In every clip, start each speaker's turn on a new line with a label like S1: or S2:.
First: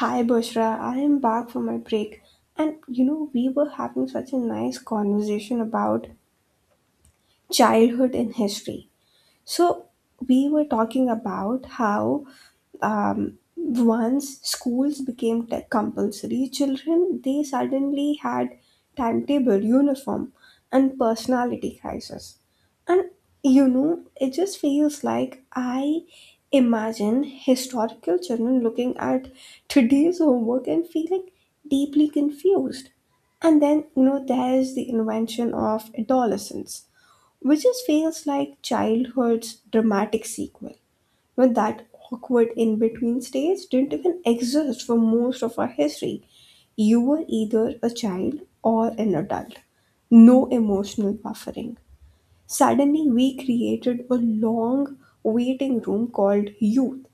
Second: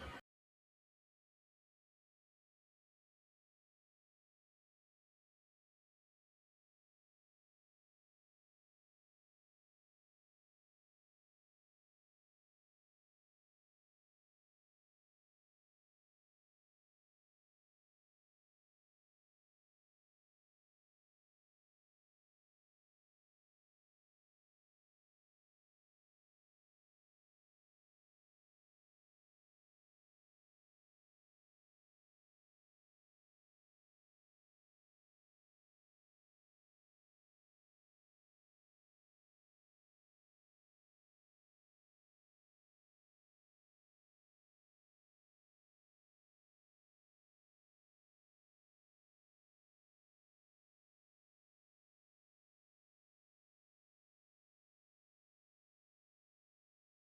S1: Hi Bushra, I am back from my break. And we were having such a nice conversation about childhood in history. So, we were talking about how once schools became tech compulsory, children they suddenly had timetable, uniform, and personality crisis. And it just feels like I imagine historical children looking at today's homework and feeling deeply confused. And then, there's the invention of adolescence, which just feels like childhood's dramatic sequel, but that awkward in between stage didn't even exist for most of our history. You were either a child or an adult. No emotional buffering. Suddenly, we created a long waiting room called youth.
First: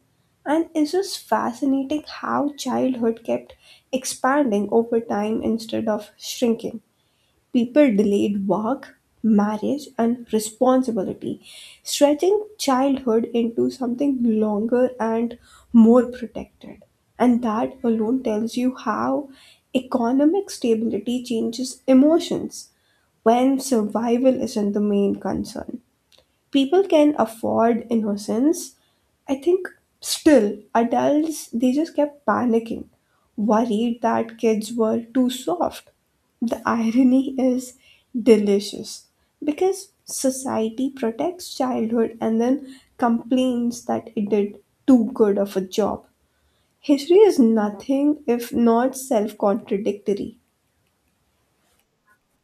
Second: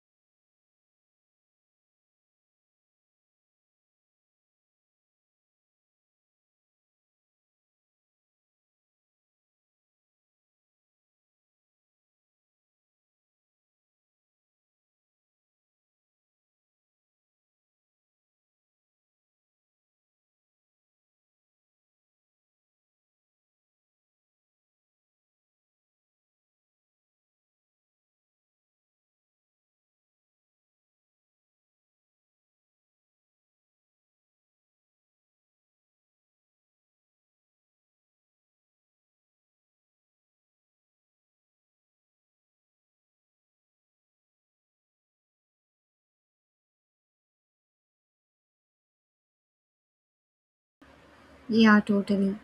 S1: And it's just fascinating how childhood kept expanding over time instead of shrinking. People delayed work, marriage, and responsibility, stretching childhood into something longer and more protected. And that alone tells you how economic stability changes emotions. When survival isn't the main concern, people can afford innocence, I think. Still, adults they just kept panicking, worried that kids were too soft. The irony is delicious, because society protects childhood and then complains that it did too good of a job. History is nothing if not self-contradictory.
S2: Yeah, totally.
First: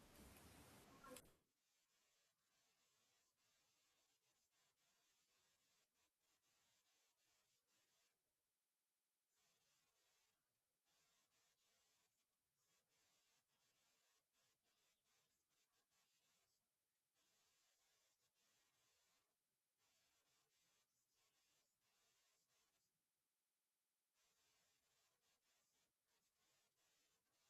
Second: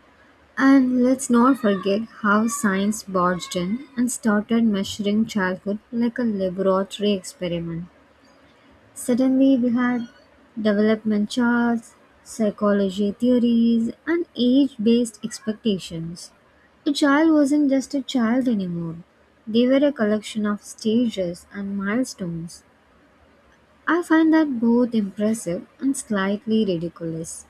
S2: And let's not forget how science barged in and started measuring childhood like a laboratory experiment. Suddenly, we had development charts, psychology theories, and age based expectations. A child wasn't just a child anymore, they were a collection of stages and milestones. I find that both impressive and slightly ridiculous.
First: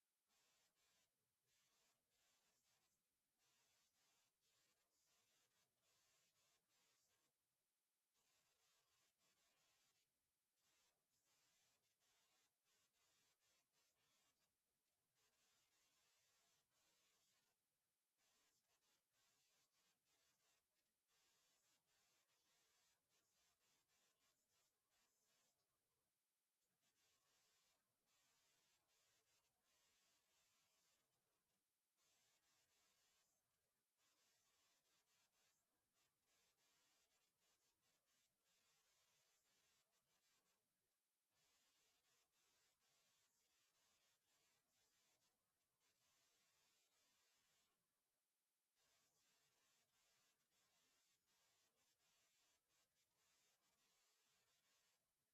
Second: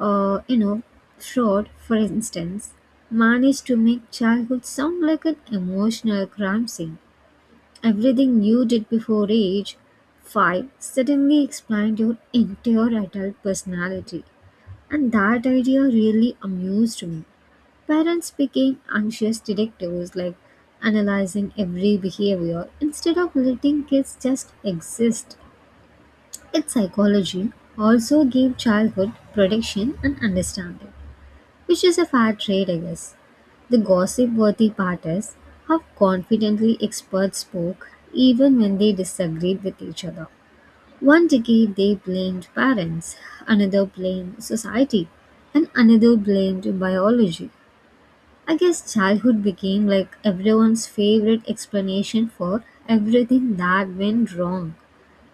S2: uh, you know, Fraud, for instance, managed to make childhood sound like an emotional crime scene. Everything you did before age 5 suddenly explained your entire adult personality. And that idea really amused me. Parents became anxious detectives, like analyzing every behavior instead of letting kids just exist. Its psychology also gave childhood protection and understanding, which is a fair trade, I guess. The gossip worthy part is how confidently experts spoke even when they disagreed with each other. One decade they blamed parents, another blamed society, and another blamed biology. I guess childhood became like everyone's favorite explanation for everything that went wrong.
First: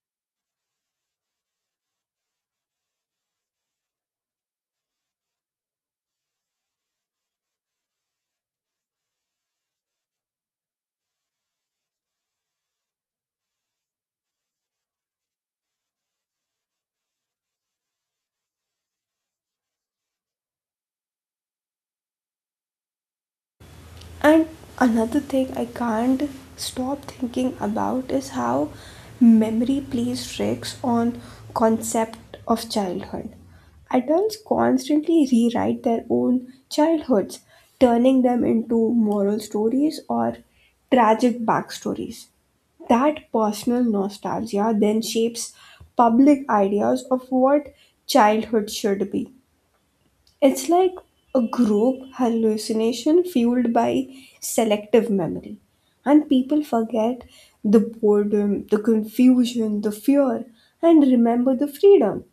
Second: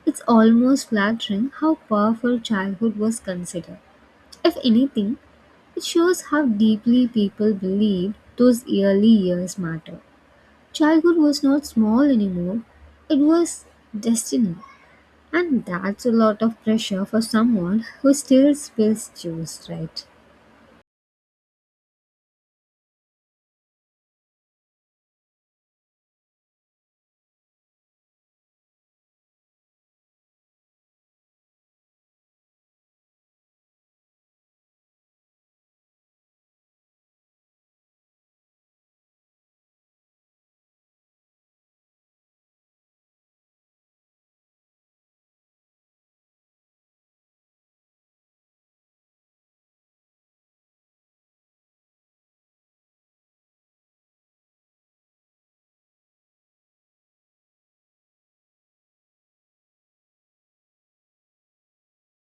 S2: It's almost flattering how powerful childhood was considered. If anything, it shows how deeply people believed those early years matter. Childhood was not small anymore, it was destiny. And that's a lot of pressure for someone who still spills juice, right?
S1: And another thing I can't stop thinking about is how memory plays tricks on concept of childhood. Adults constantly rewrite their own childhoods, turning them into moral stories or tragic backstories. That personal nostalgia then shapes public ideas of what childhood should be. It's like a group hallucination fueled by selective memory. And people forget the boredom, the confusion, the fear, and remember the freedom.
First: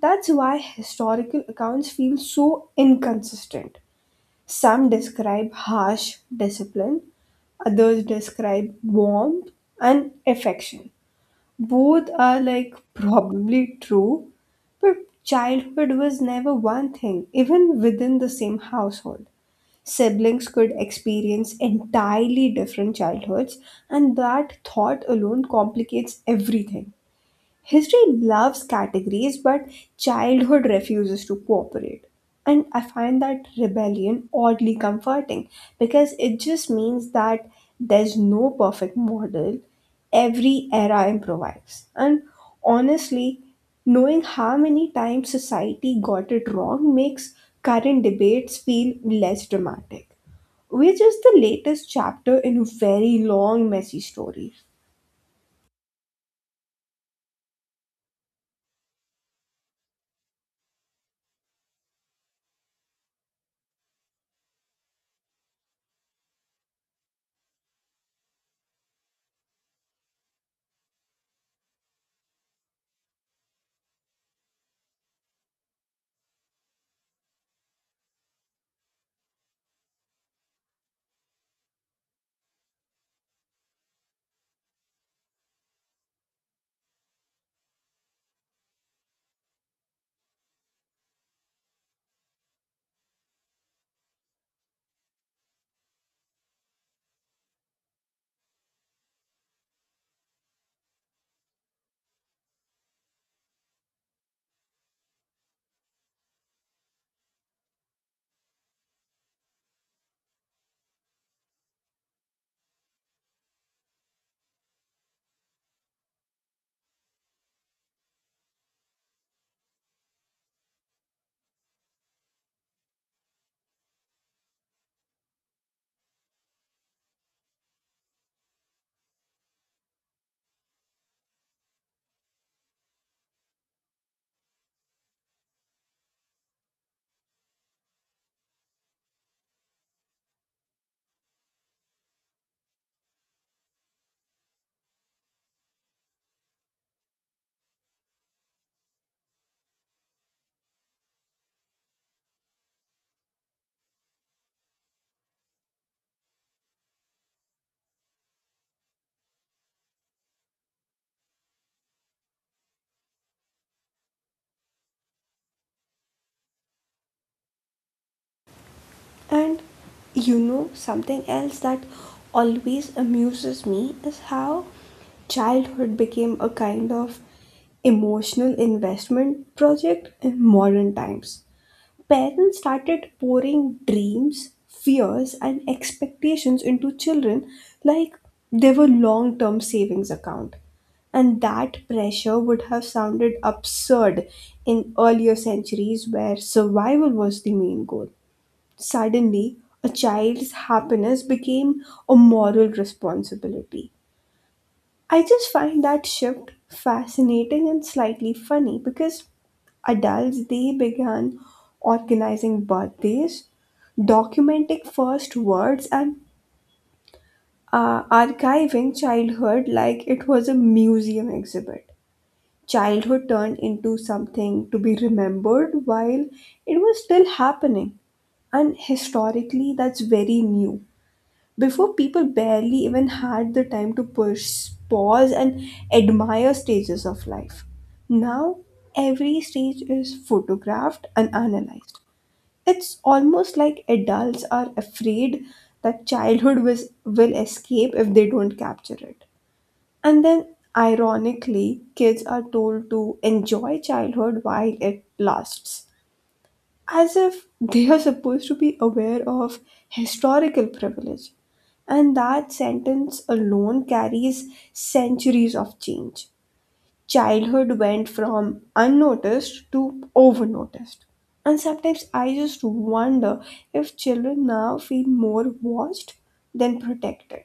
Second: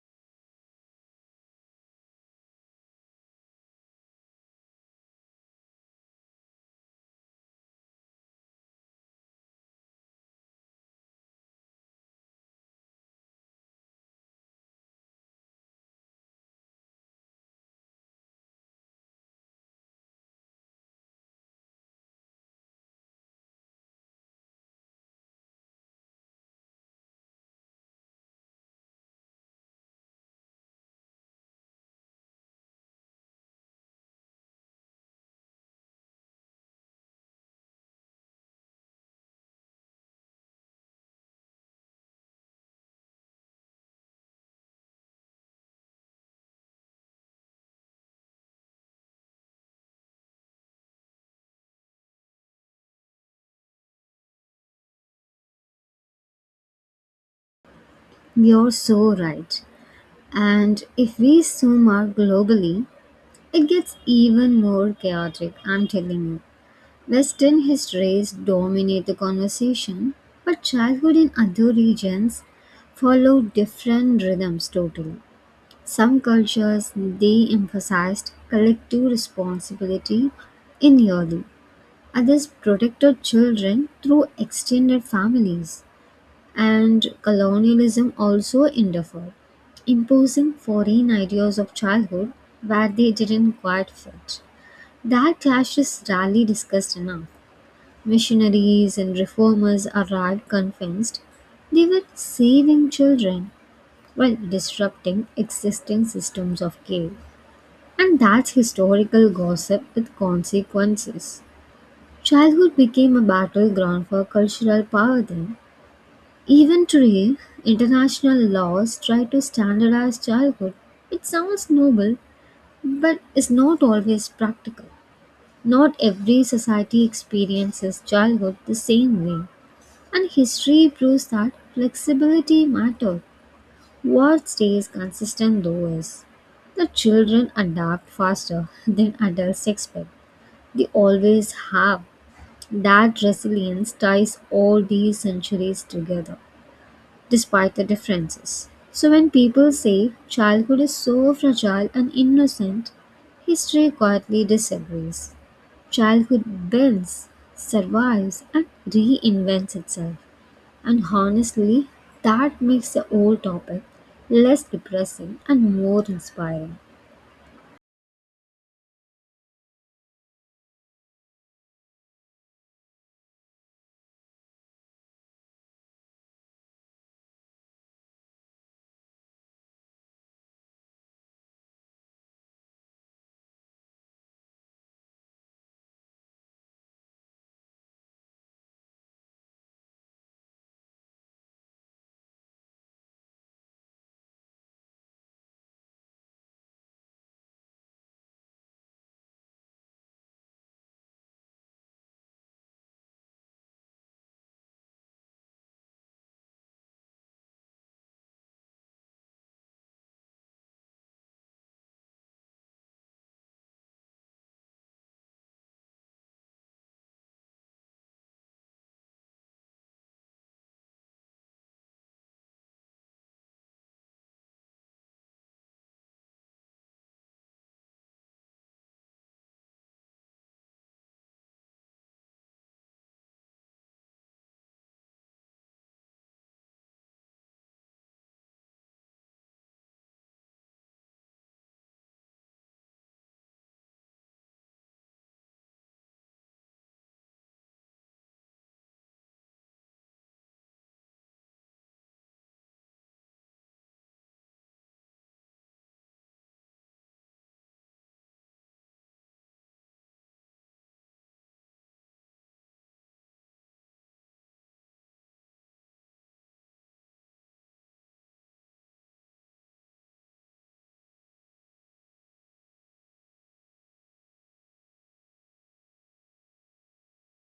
S1: That's why historical accounts feel so inconsistent. Some describe harsh discipline, others describe warmth and affection. Both are like probably true, but childhood was never one thing, even within the same household. Siblings could experience entirely different childhoods, and that thought alone complicates everything. History loves categories, but childhood refuses to cooperate. And I find that rebellion oddly comforting, because it just means that there's no perfect model. Every era improvises. And honestly, knowing how many times society got it wrong makes current debates feel less dramatic. Which is the latest chapter in a very long, messy story.
S2: You're so right. And if we zoom out globally, it gets even more chaotic, I'm telling you. Western histories dominate the conversation, but childhood in other regions follow different rhythms totally. Some cultures they emphasized collective responsibility in yearly. Others protected children through extended families. And colonialism also interfered, imposing foreign ideas of childhood where they didn't quite fit. That clash is rarely discussed enough. Missionaries and reformers arrived convinced they were saving children while disrupting existing systems of care. And that's historical gossip with consequences. Childhood became a battleground for cultural power then. Even today, international laws try to standardize childhood. It sounds noble, but is not always practical. Not every society experiences childhood the same way, and history proves that flexibility matters. What stays consistent, though, is that children adapt faster than adults expect. They always have. That resilience ties all these centuries together, despite the differences. So, when people say childhood is so fragile and innocent, history quietly disagrees. Childhood bends, survives, and reinvents itself. And honestly, that makes the old topic less depressing and more inspiring.
S1: And something else that always amuses me is how childhood became a kind of emotional investment project in modern times. Parents started pouring dreams, fears, and expectations into children like they were long term savings account. And that pressure would have sounded absurd in earlier centuries where survival was the main goal. Suddenly, a child's happiness became a moral responsibility. I just find that shift fascinating and slightly funny because adults they began organizing birthdays, documenting first words, and archiving childhood like it was a museum exhibit. Childhood turned into something to be remembered while it was still happening, and historically, that's very new. Before, people barely even had the time to push, pause, and admire stages of life. Now, every stage is photographed and analyzed. It's almost like adults are afraid that childhood will escape if they don't capture it. And then, ironically, kids are told to enjoy childhood while it lasts, as if they are supposed to be aware of historical privilege. And that sentence alone carries centuries of change. Childhood went from unnoticed to overnoticed. And sometimes I just wonder if children now feel more watched than protected.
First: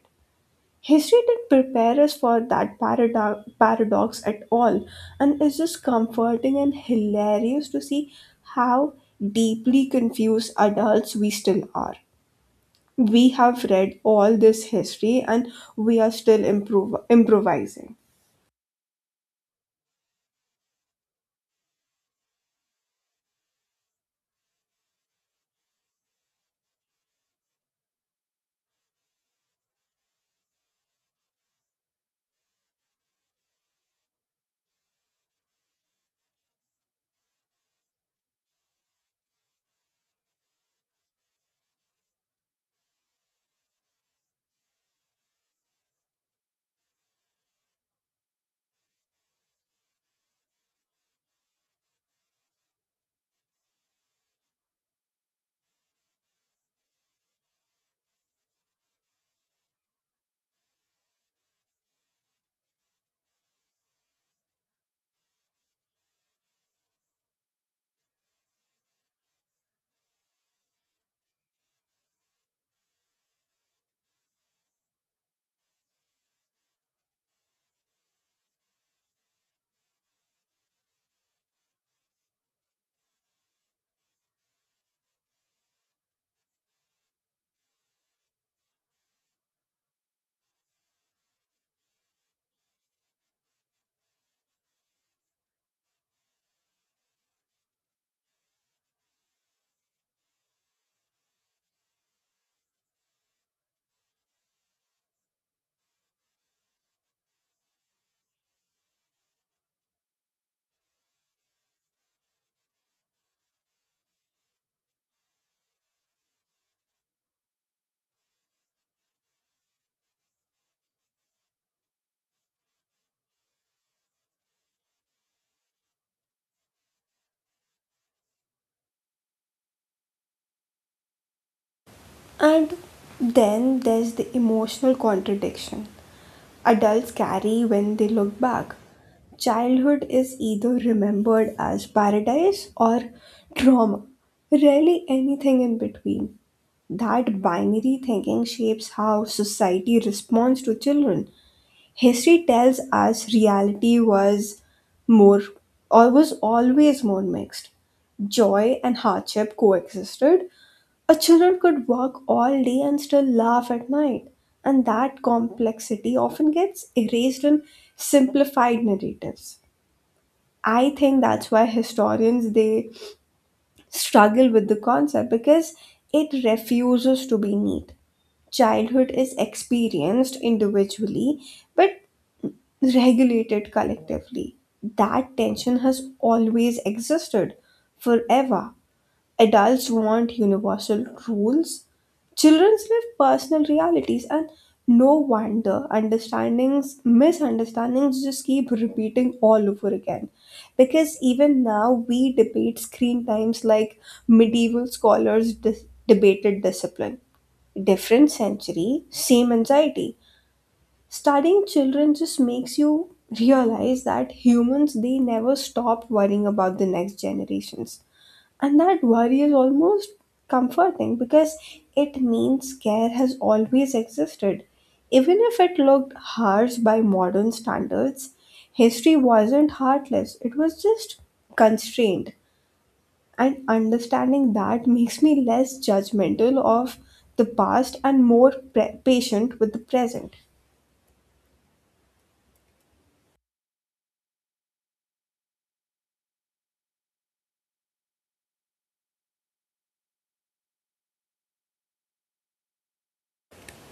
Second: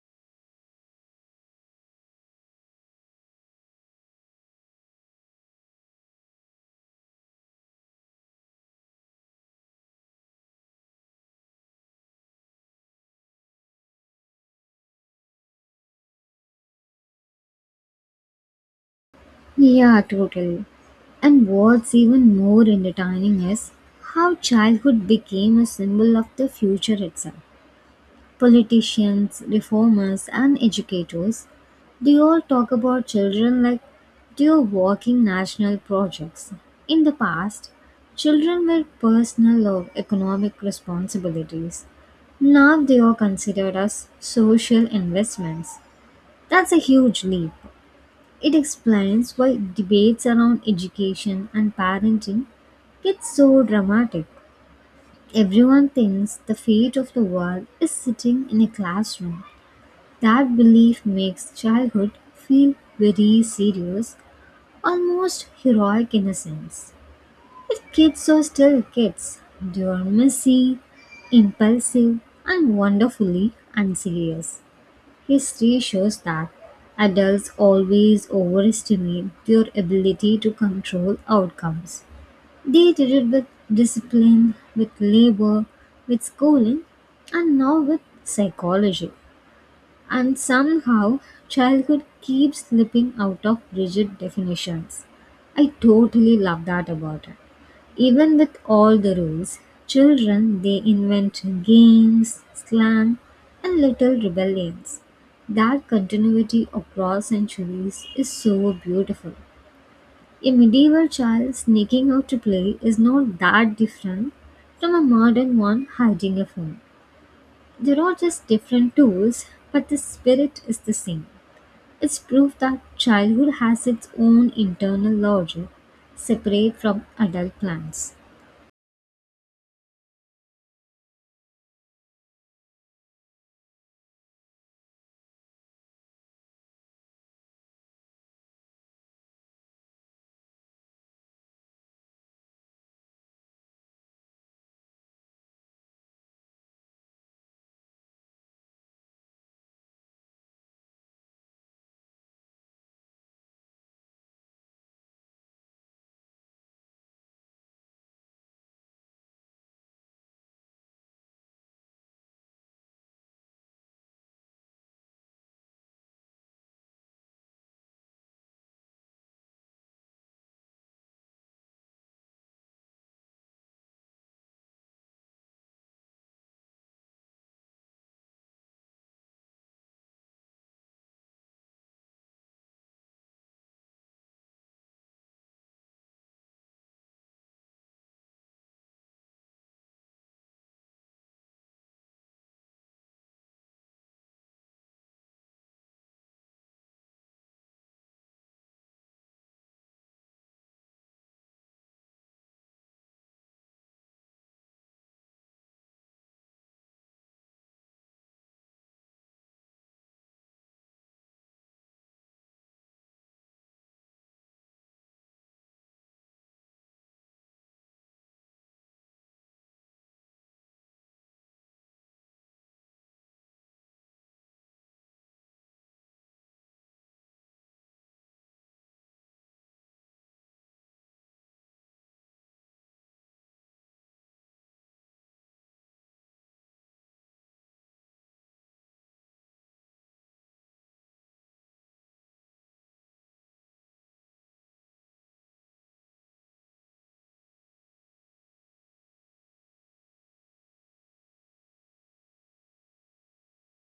S1: History didn't prepare us for that paradox at all, and it's just comforting and hilarious to see how deeply confused adults we still are. We have read all this history and we are still improvising.
S2: Yeah, totally. And what's even more entertaining is how childhood became a symbol of the future itself. Politicians, reformers, and educators, they all talk about children like they are working national projects. In the past, children were personal or economic responsibilities. Now they are considered as social investments. That's a huge leap. It explains why debates around education and parenting get so dramatic. Everyone thinks the fate of the world is sitting in a classroom. That belief makes childhood feel very serious, almost heroic in a sense. If kids are still kids, they are messy, impulsive, and wonderfully unserious. History shows that adults always overestimate their ability to control outcomes. They did it with discipline, with labor, with schooling, and now with psychology. And somehow, childhood keeps slipping out of rigid definitions. I totally love that about it. Even with all the rules, children they invent games, slang, and little rebellions. That continuity across centuries is so beautiful. A medieval child sneaking out to play is not that different from a modern one hiding a phone. They're all just different tools, but the spirit is the same. It's proof that childhood has its own internal logic, separate from adult plans.
S1: And then there's the emotional contradiction adults carry when they look back. Childhood is either remembered as paradise or trauma, rarely anything in between. That binary thinking shapes how society responds to children. History tells us reality more, was always more mixed. Joy and hardship coexisted. A children could work all day and still laugh at night, and that complexity often gets erased in simplified narratives. I think that's why historians they struggle with the concept, because it refuses to be neat. Childhood is experienced individually but regulated collectively. That tension has always existed forever. Adults want universal rules. Childrens live personal realities, and no wonder understandings, misunderstandings just keep repeating all over again. Because even now, we debate screen times like medieval scholars debated discipline. Different century, same anxiety. Studying children just makes you realize that humans they never stop worrying about the next generations, and that worry is almost comforting, because it means care has always existed. Even if it looked harsh by modern standards, history wasn't heartless, it was just constrained. And understanding that makes me less judgmental of the past and more patient with the present.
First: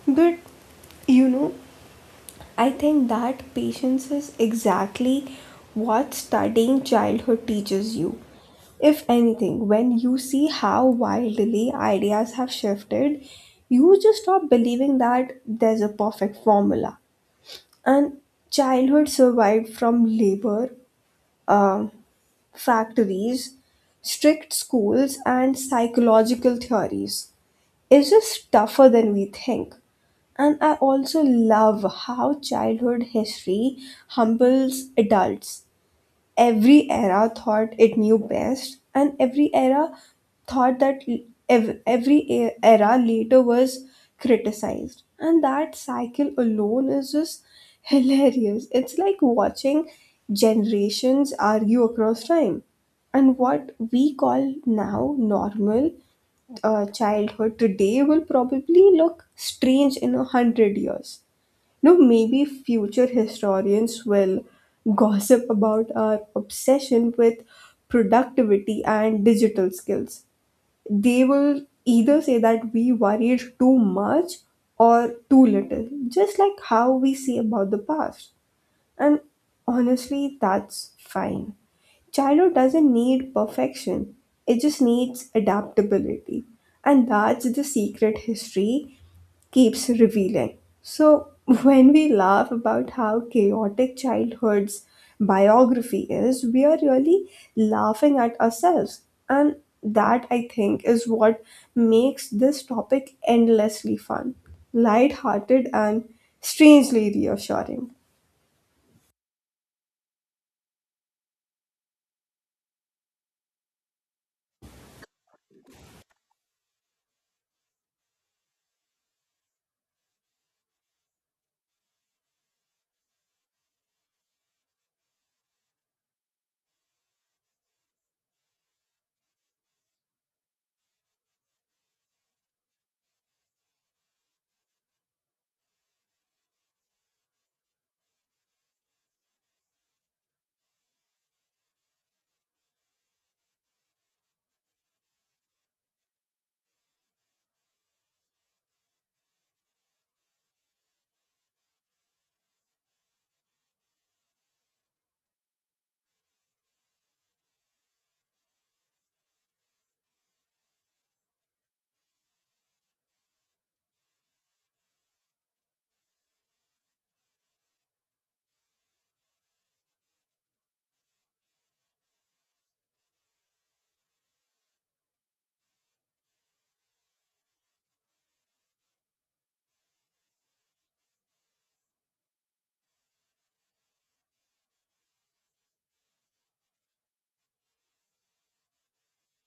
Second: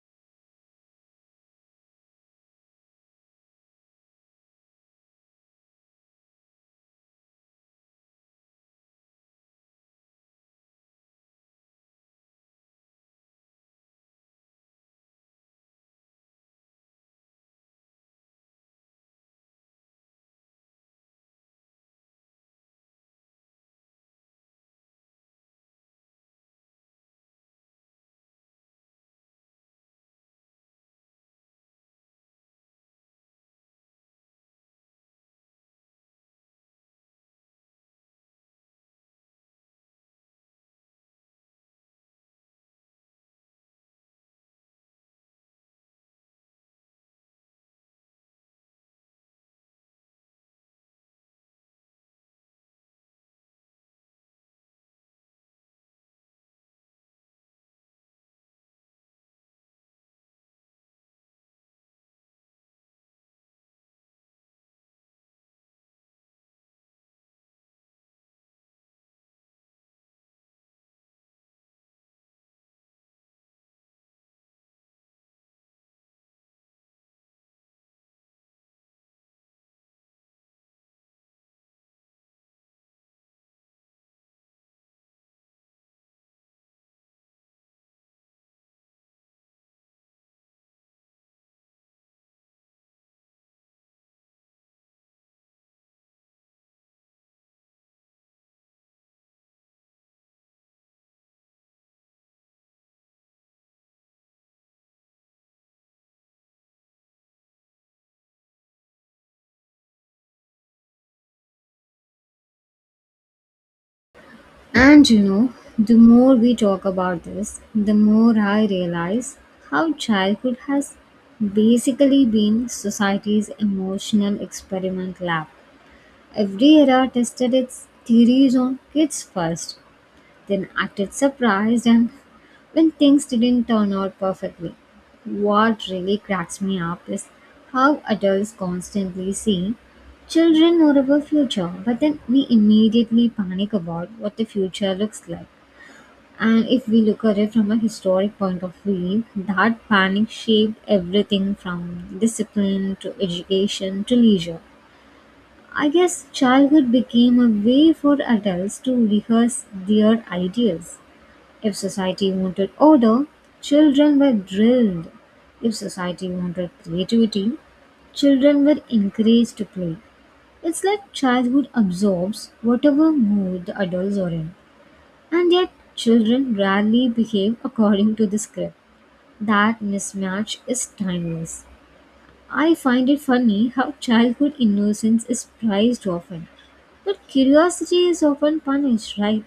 S1: But you know, I think that patience is exactly what studying childhood teaches you. If anything, when you see how wildly ideas have shifted, you just stop believing that there's a perfect formula. And childhood survived from labor, um, factories, strict schools, and psychological theories. It's just tougher than we think. And I also love how childhood history humbles adults. Every era thought it knew best, and every era thought that every era later was criticized. And that cycle alone is just hilarious. It's like watching generations argue across time. And what we call now normal childhood today will probably look strange in 100 years. No, maybe future historians will gossip about our obsession with productivity and digital skills. They will either say that we worried too much or too little, just like how we say about the past. And honestly, that's fine. Childhood doesn't need perfection, it just needs adaptability. And that's the secret history keeps revealing. So, when we laugh about how chaotic childhood's biography is, we are really laughing at ourselves. And that, I think, is what makes this topic endlessly fun, light-hearted, and strangely reassuring.
S2: And you know, the more we talk about this, the more I realize how childhood has basically been society's emotional experiment lab. Every era tested its theories on kids first, then acted surprised and when things didn't turn out perfectly. What really cracks me up is how adults constantly see children know about future, but then we immediately panic about what the future looks like. And if we look at it from a historic point of view, that panic shaped everything from discipline to education to leisure. I guess childhood became a way for adults to rehearse their ideas. If society wanted order, children were drilled. If society wanted creativity, children were encouraged to play. It's like childhood absorbs whatever mood the adults are in. And yet, children rarely behave according to the script. That mismatch is timeless. I find it funny how childhood innocence is prized often, but curiosity is often punished, right?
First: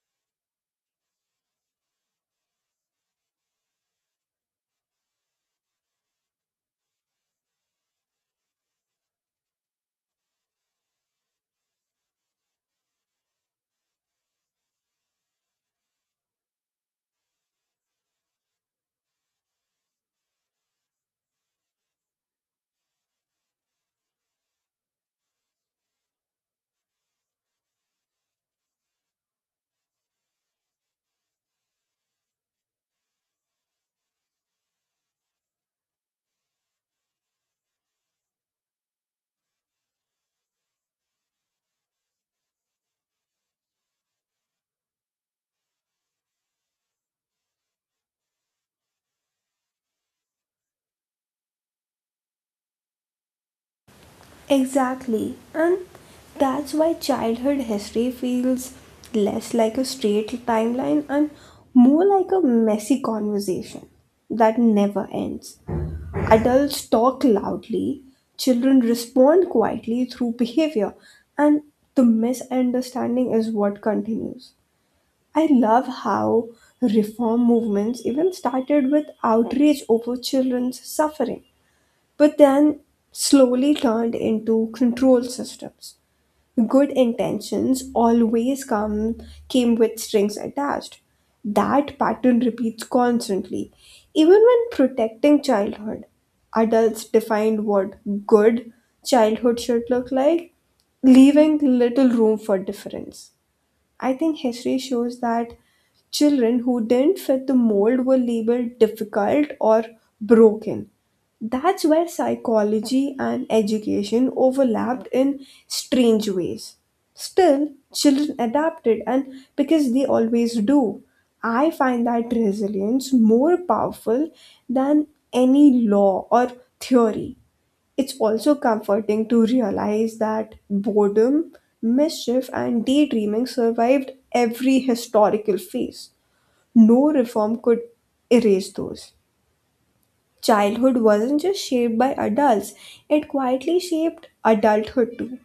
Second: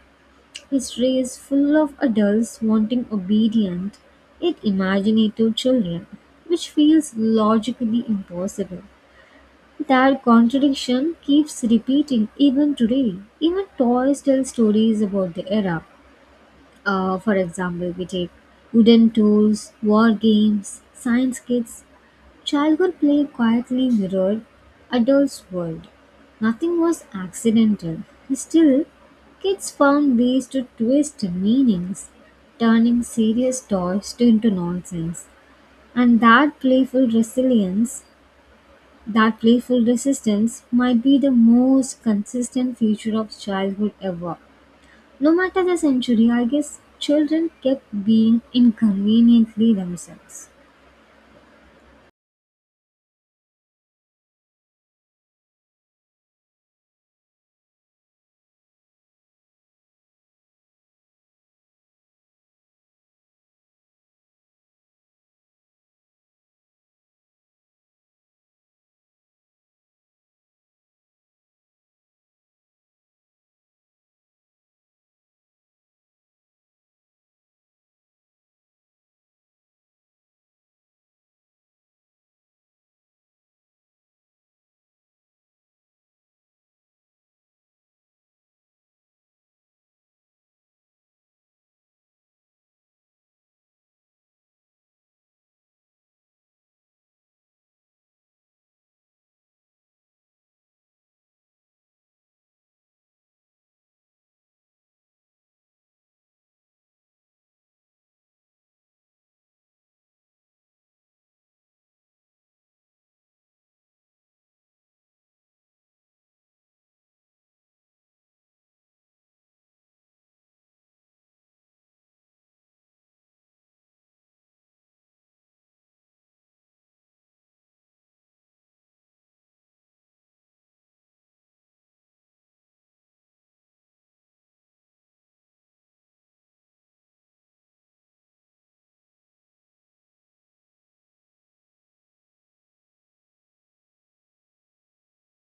S2: History is full of adults wanting obedient, yet imaginative children, which feels logically impossible. That contradiction keeps repeating even today. Even toys tell stories about the era. For example, we take wooden tools, war games, science kits. Childhood play quietly mirrored adults' world. Nothing was accidental. Still, kids found ways to twist meanings, turning serious toys into nonsense. And that playful resilience, that playful resistance, might be the most consistent feature of childhood ever. No matter the century, I guess children kept being inconveniently themselves.
S1: Exactly. And that's why childhood history feels less like a straight timeline and more like a messy conversation that never ends. Adults talk loudly, children respond quietly through behavior, and the misunderstanding is what continues. I love how reform movements even started with outrage over children's suffering, but then slowly turned into control systems. Good intentions always come came with strings attached. That pattern repeats constantly. Even when protecting childhood, adults defined what good childhood should look like, leaving little room for difference. I think history shows that children who didn't fit the mold were labeled difficult or broken. That's where psychology and education overlapped in strange ways. Still, children adapted, and because they always do, I find that resilience more powerful than any law or theory. It's also comforting to realize that boredom, mischief, and daydreaming survived every historical phase. No reform could erase those. Childhood wasn't just shaped by adults, it quietly shaped adulthood too.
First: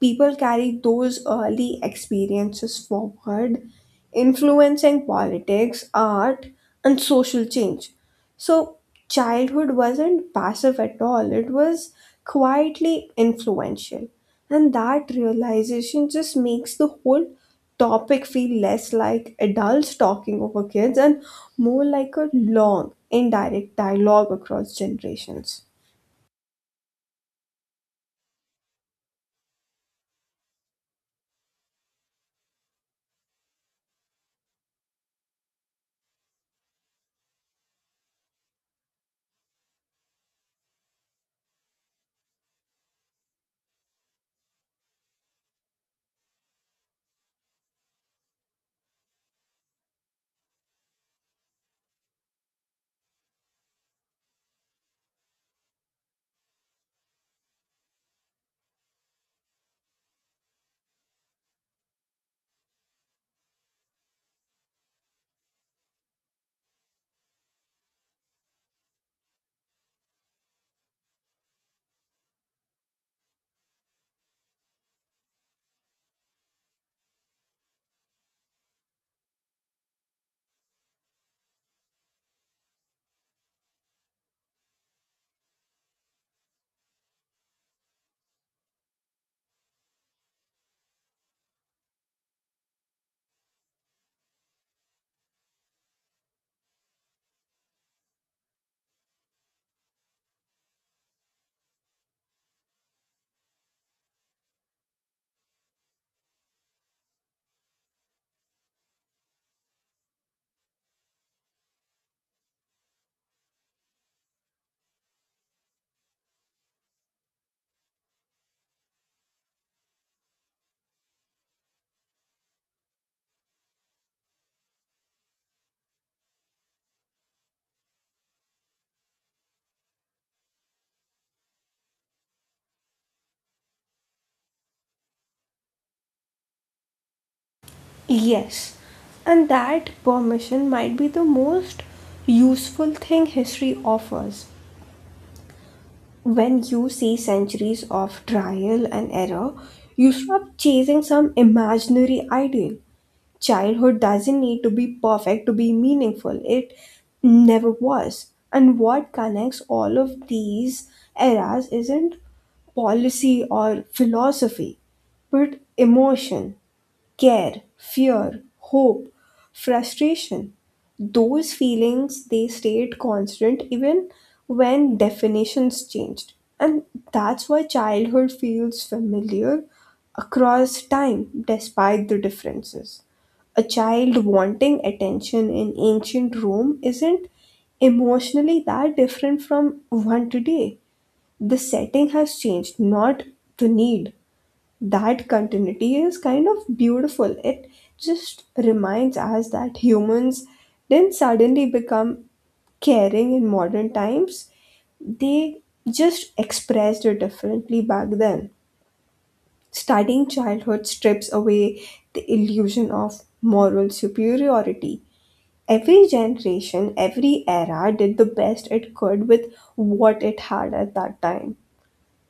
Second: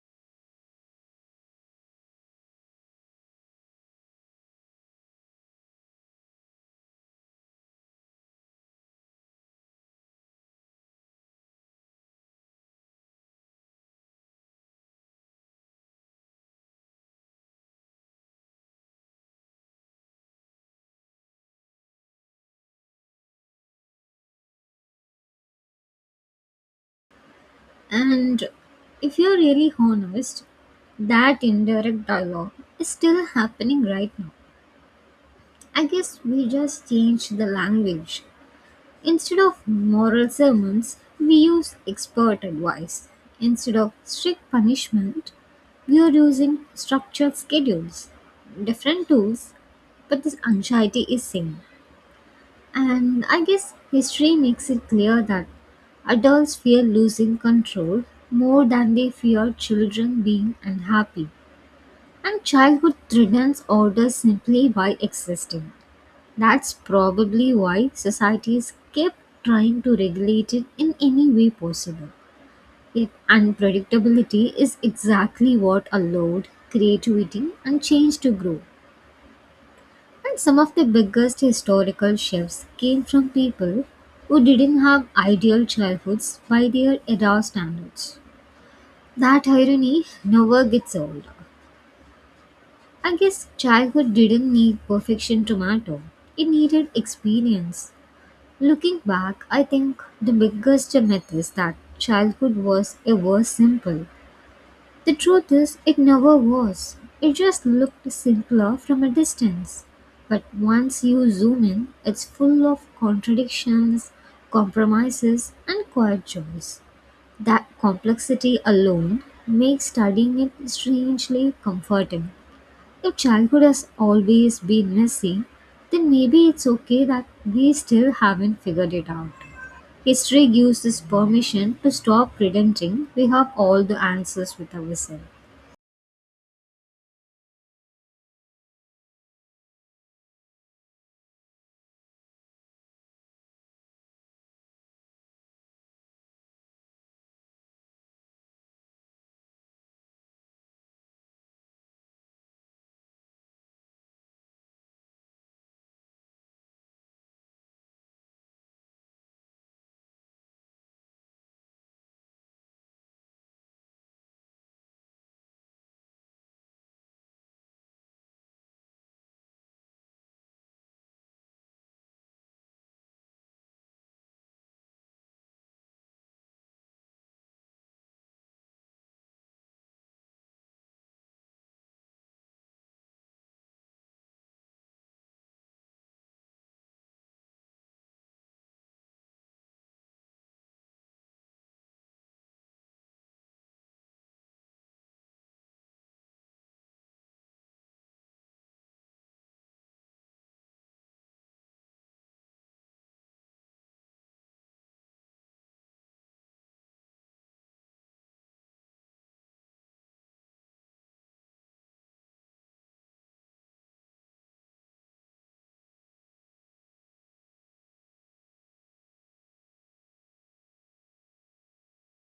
S1: People carry those early experiences forward, influencing politics, art, and social change. So, childhood wasn't passive at all, it was quietly influential. And that realization just makes the whole topic feel less like adults talking over kids and more like a long, indirect dialogue across generations.
S2: And if you're really honest, that indirect dialogue is still happening right now. I guess we just changed the language. Instead of moral sermons, we use expert advice. Instead of strict punishment, we are using structured schedules. Different tools, but this anxiety is same. And I guess history makes it clear that adults fear losing control more than they fear children being unhappy. And childhood threatens order simply by existing. That's probably why societies kept trying to regulate it in any way possible. Yet, unpredictability is exactly what allowed creativity and change to grow. And some of the biggest historical shifts came from people who didn't have ideal childhoods by their era standards. That irony never gets old. I guess childhood didn't need perfection to matter, it needed experience. Looking back, I think the biggest myth is that childhood was ever simple. The truth is, it never was. It just looked simpler from a distance. But once you zoom in, it's full of contradictions, compromises, and quiet joys. That complexity alone makes studying it strangely comforting. If childhood has always been messy, then maybe it's okay that we still haven't figured it out. History gives us permission to stop pretending we have all the answers with ourselves.
S1: Yes, and that permission might be the most useful thing history offers. When you see centuries of trial and error, you stop chasing some imaginary ideal. Childhood doesn't need to be perfect to be meaningful, it never was. And what connects all of these eras isn't policy or philosophy, but emotion: care, fear, hope, frustration. Those feelings they stayed constant even when definitions changed. And that's why childhood feels familiar across time despite the differences. A child wanting attention in ancient Rome isn't emotionally that different from one today. The setting has changed, not the need. That continuity is kind of beautiful. It just reminds us that humans didn't suddenly become caring in modern times, they just expressed it differently back then. Studying childhood strips away the illusion of moral superiority. Every generation, every era did the best it could with what it had at that time.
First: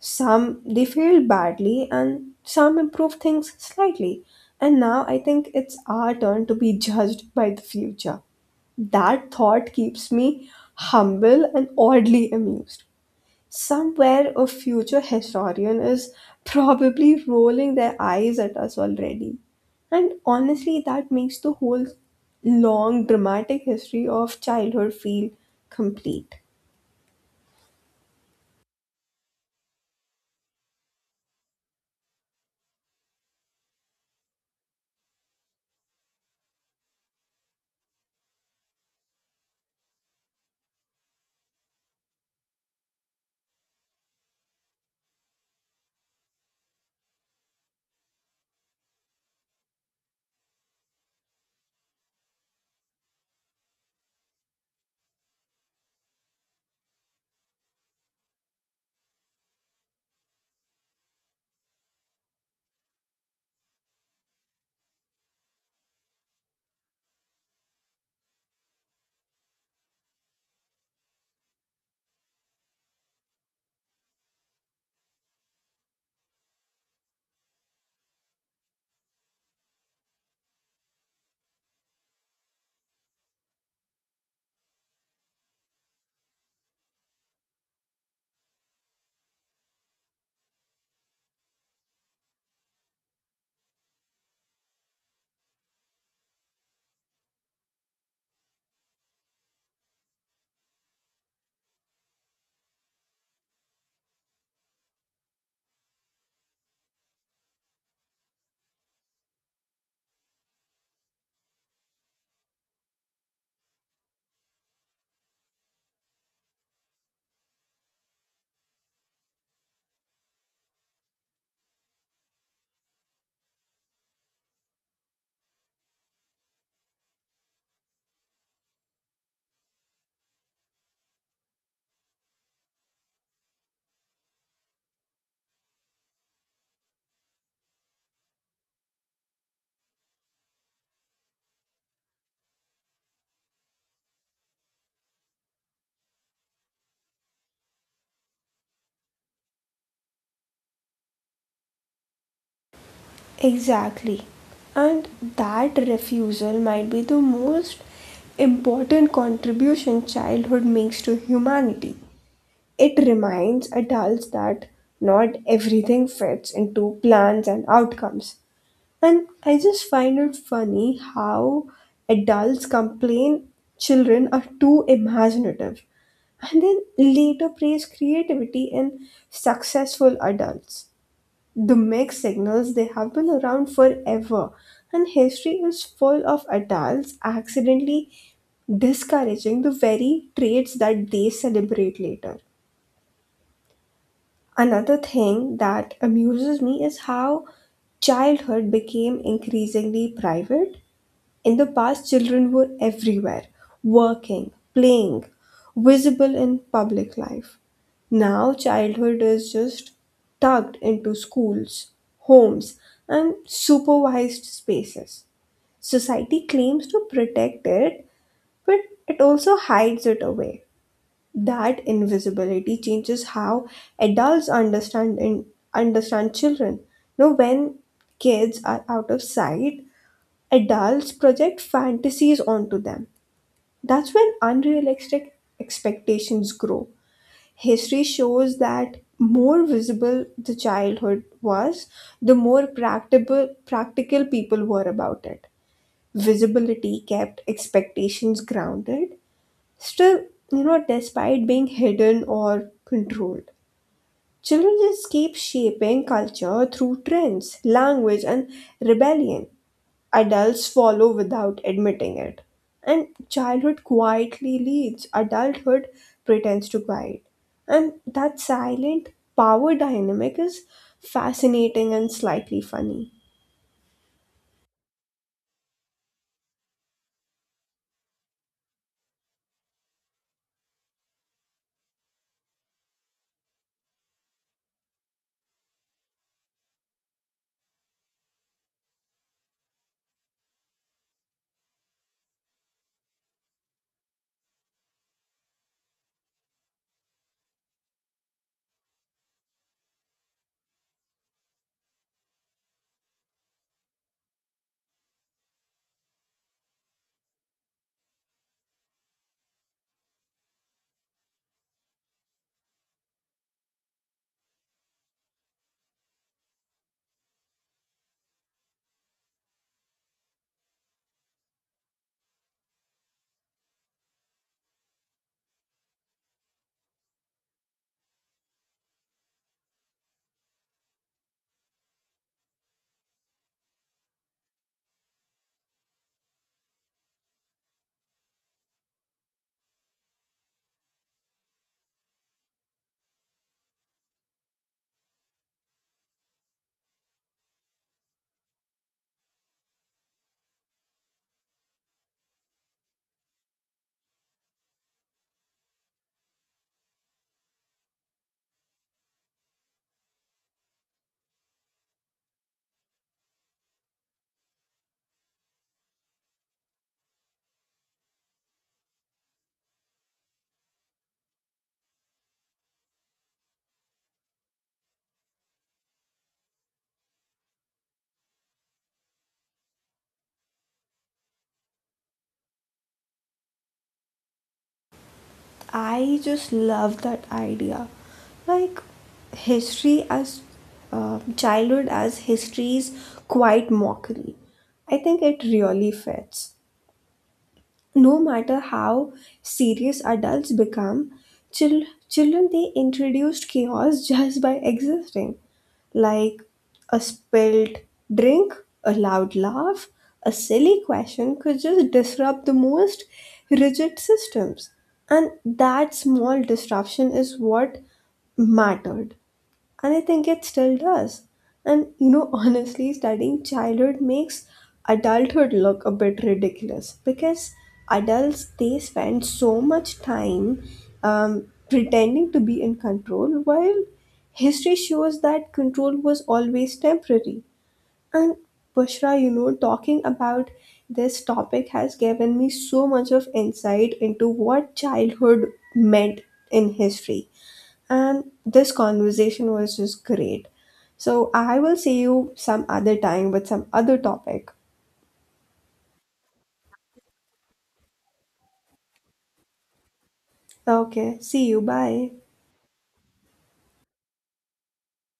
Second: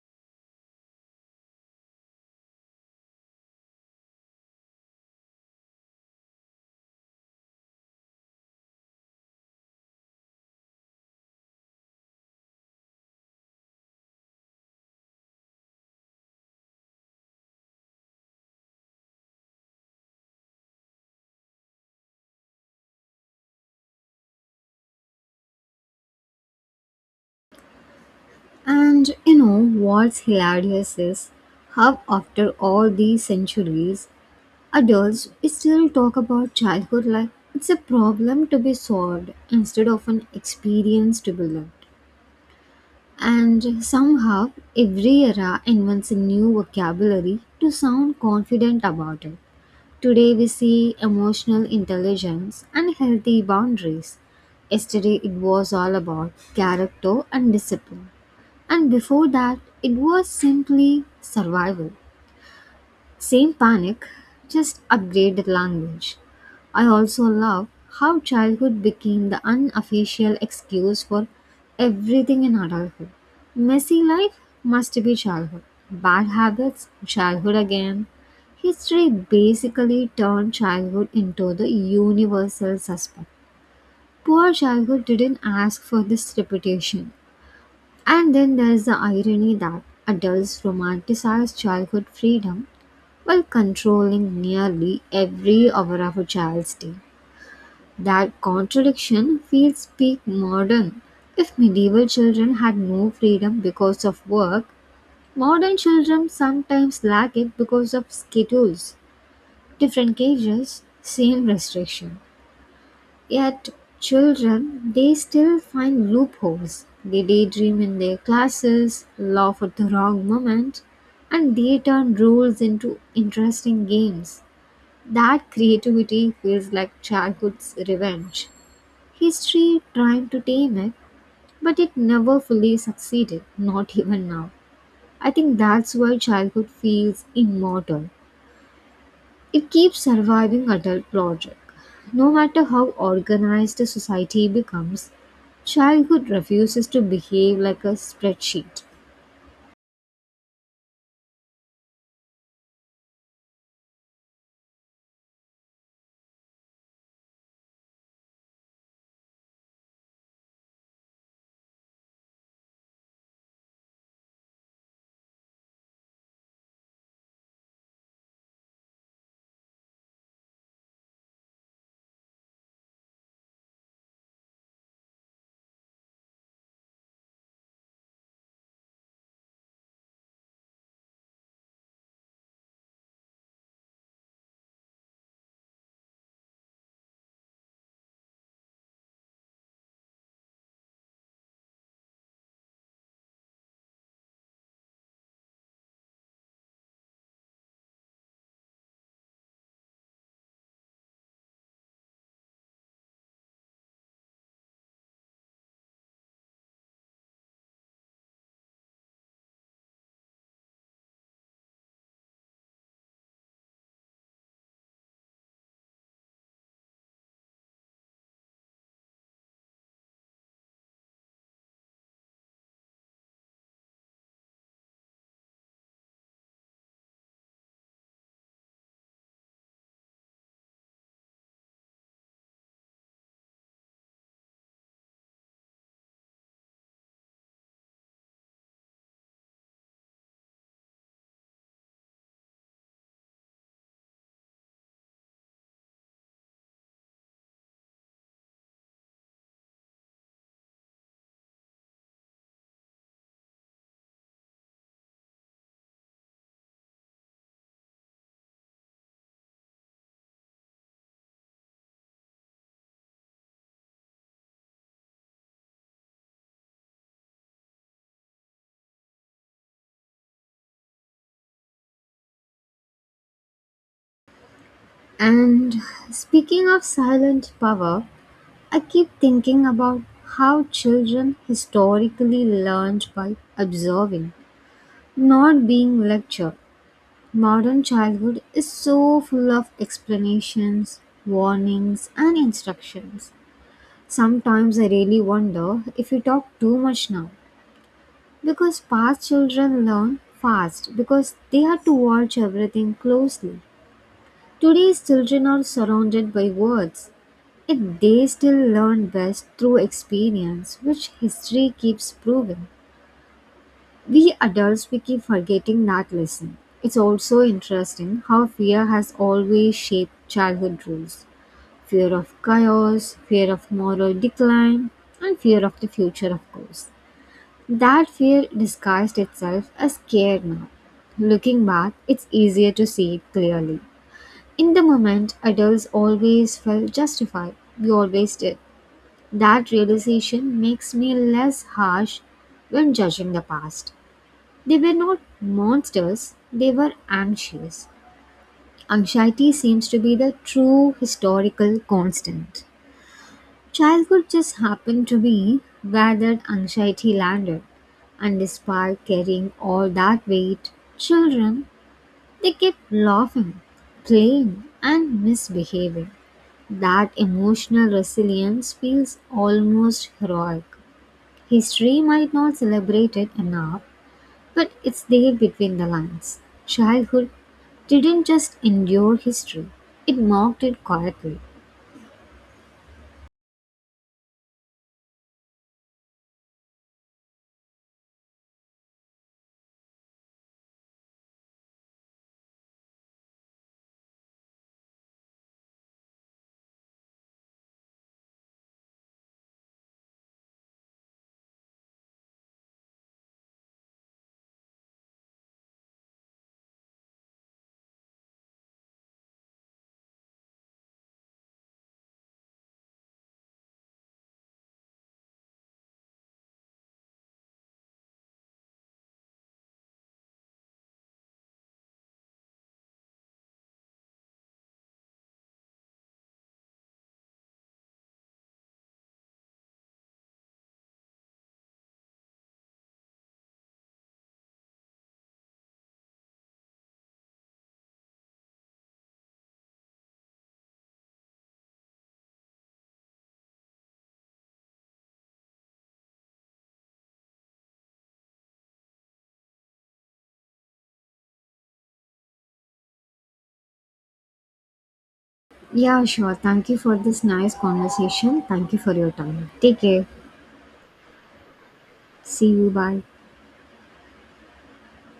S1: Some they failed badly and some improved things slightly. And now I think it's our turn to be judged by the future. That thought keeps me humble and oddly amused. Somewhere a future historian is probably rolling their eyes at us already, and honestly that makes the whole long dramatic history of childhood feel complete.
S2: And you know what's hilarious is how, after all these centuries, adults still talk about childhood like it's a problem to be solved instead of an experience to be lived. And somehow, every era invents a new vocabulary to sound confident about it. Today, we see emotional intelligence and healthy boundaries. Yesterday, it was all about character and discipline. And before that, it was simply survival. Same panic, just upgraded language. I also love how childhood became the unofficial excuse for everything in adulthood. Messy life must be childhood. Bad habits, childhood again. History basically turned childhood into the universal suspect. Poor childhood didn't ask for this reputation. And then there's the irony that adults romanticize childhood freedom while controlling nearly every hour of a child's day. That contradiction feels peak modern. If medieval children had no freedom because of work, modern children sometimes lack it because of schedules, different cages, same restriction. Yet, children, they still find loopholes. They daydream in their classes, laugh at the wrong moment, and they turn rules into interesting games. That creativity feels like childhood's revenge. History tried to tame it, but it never fully succeeded, not even now. I think that's why childhood feels immortal. It keeps surviving adult logic. No matter how organized a society becomes, childhood refuses to behave like a spreadsheet.
S1: Exactly. And that refusal might be the most important contribution childhood makes to humanity. It reminds adults that not everything fits into plans and outcomes. And I just find it funny how adults complain children are too imaginative and then later praise creativity in successful adults. The mixed signals, they have been around forever, and history is full of adults accidentally discouraging the very traits that they celebrate later. Another thing that amuses me is how childhood became increasingly private. In the past, children were everywhere working, playing, visible in public life. Now, childhood is just tucked into schools, homes, and supervised spaces. Society claims to protect it, but it also hides it away. That invisibility changes how adults understand children. Now, when kids are out of sight, adults project fantasies onto them. That's when unrealistic expectations grow. History shows that more visible the childhood was, the more practical people were about it. Visibility kept expectations grounded. Still, despite being hidden or controlled, children just keep shaping culture through trends, language, and rebellion. Adults follow without admitting it. And childhood quietly leads, adulthood pretends to guide. And that silent power dynamic is fascinating and slightly funny.
S2: And speaking of silent power, I keep thinking about how children historically learned by observing, not being lectured. Modern childhood is so full of explanations, warnings, and instructions. Sometimes I really wonder if we talk too much now, because past children learn fast because they had to watch everything closely. Today's children are surrounded by words, yet they still learn best through experience, which history keeps proving. We adults we keep forgetting that lesson. It's also interesting how fear has always shaped childhood rules. Fear of chaos, fear of moral decline, and fear of the future, of course. That fear disguised itself as care now. Looking back, it's easier to see it clearly. In the moment, adults always felt justified. We always did. That realization makes me less harsh when judging the past. They were not monsters, they were anxious. Anxiety seems to be the true historical constant. Childhood just happened to be where that anxiety landed. And despite carrying all that weight, children, they kept laughing, playing, and misbehaving. That emotional resilience feels almost heroic. History might not celebrate it enough, but it's there between the lines. Childhood didn't just endure history, it mocked it quietly.
S1: I just love that idea. Like history as childhood as history's quiet mockery. I think it really fits. No matter how serious adults become, children they introduced chaos just by existing, like a spilled drink, a loud laugh, a silly question could just disrupt the most rigid systems, and that small disruption is what mattered, and I think it still does. And honestly, studying childhood makes adulthood look a bit ridiculous because adults they spend so much time pretending to be in control, while history shows that control was always temporary. And Bushra, talking about this topic has given me so much of insight into what childhood meant in history, and this conversation was just great. So I will see you some other time with some other topic.
S2: Yeah, sure. Thank you for this nice conversation. Thank you for your time. Take care.
S1: Okay, see you. Bye.
S2: See you. Bye.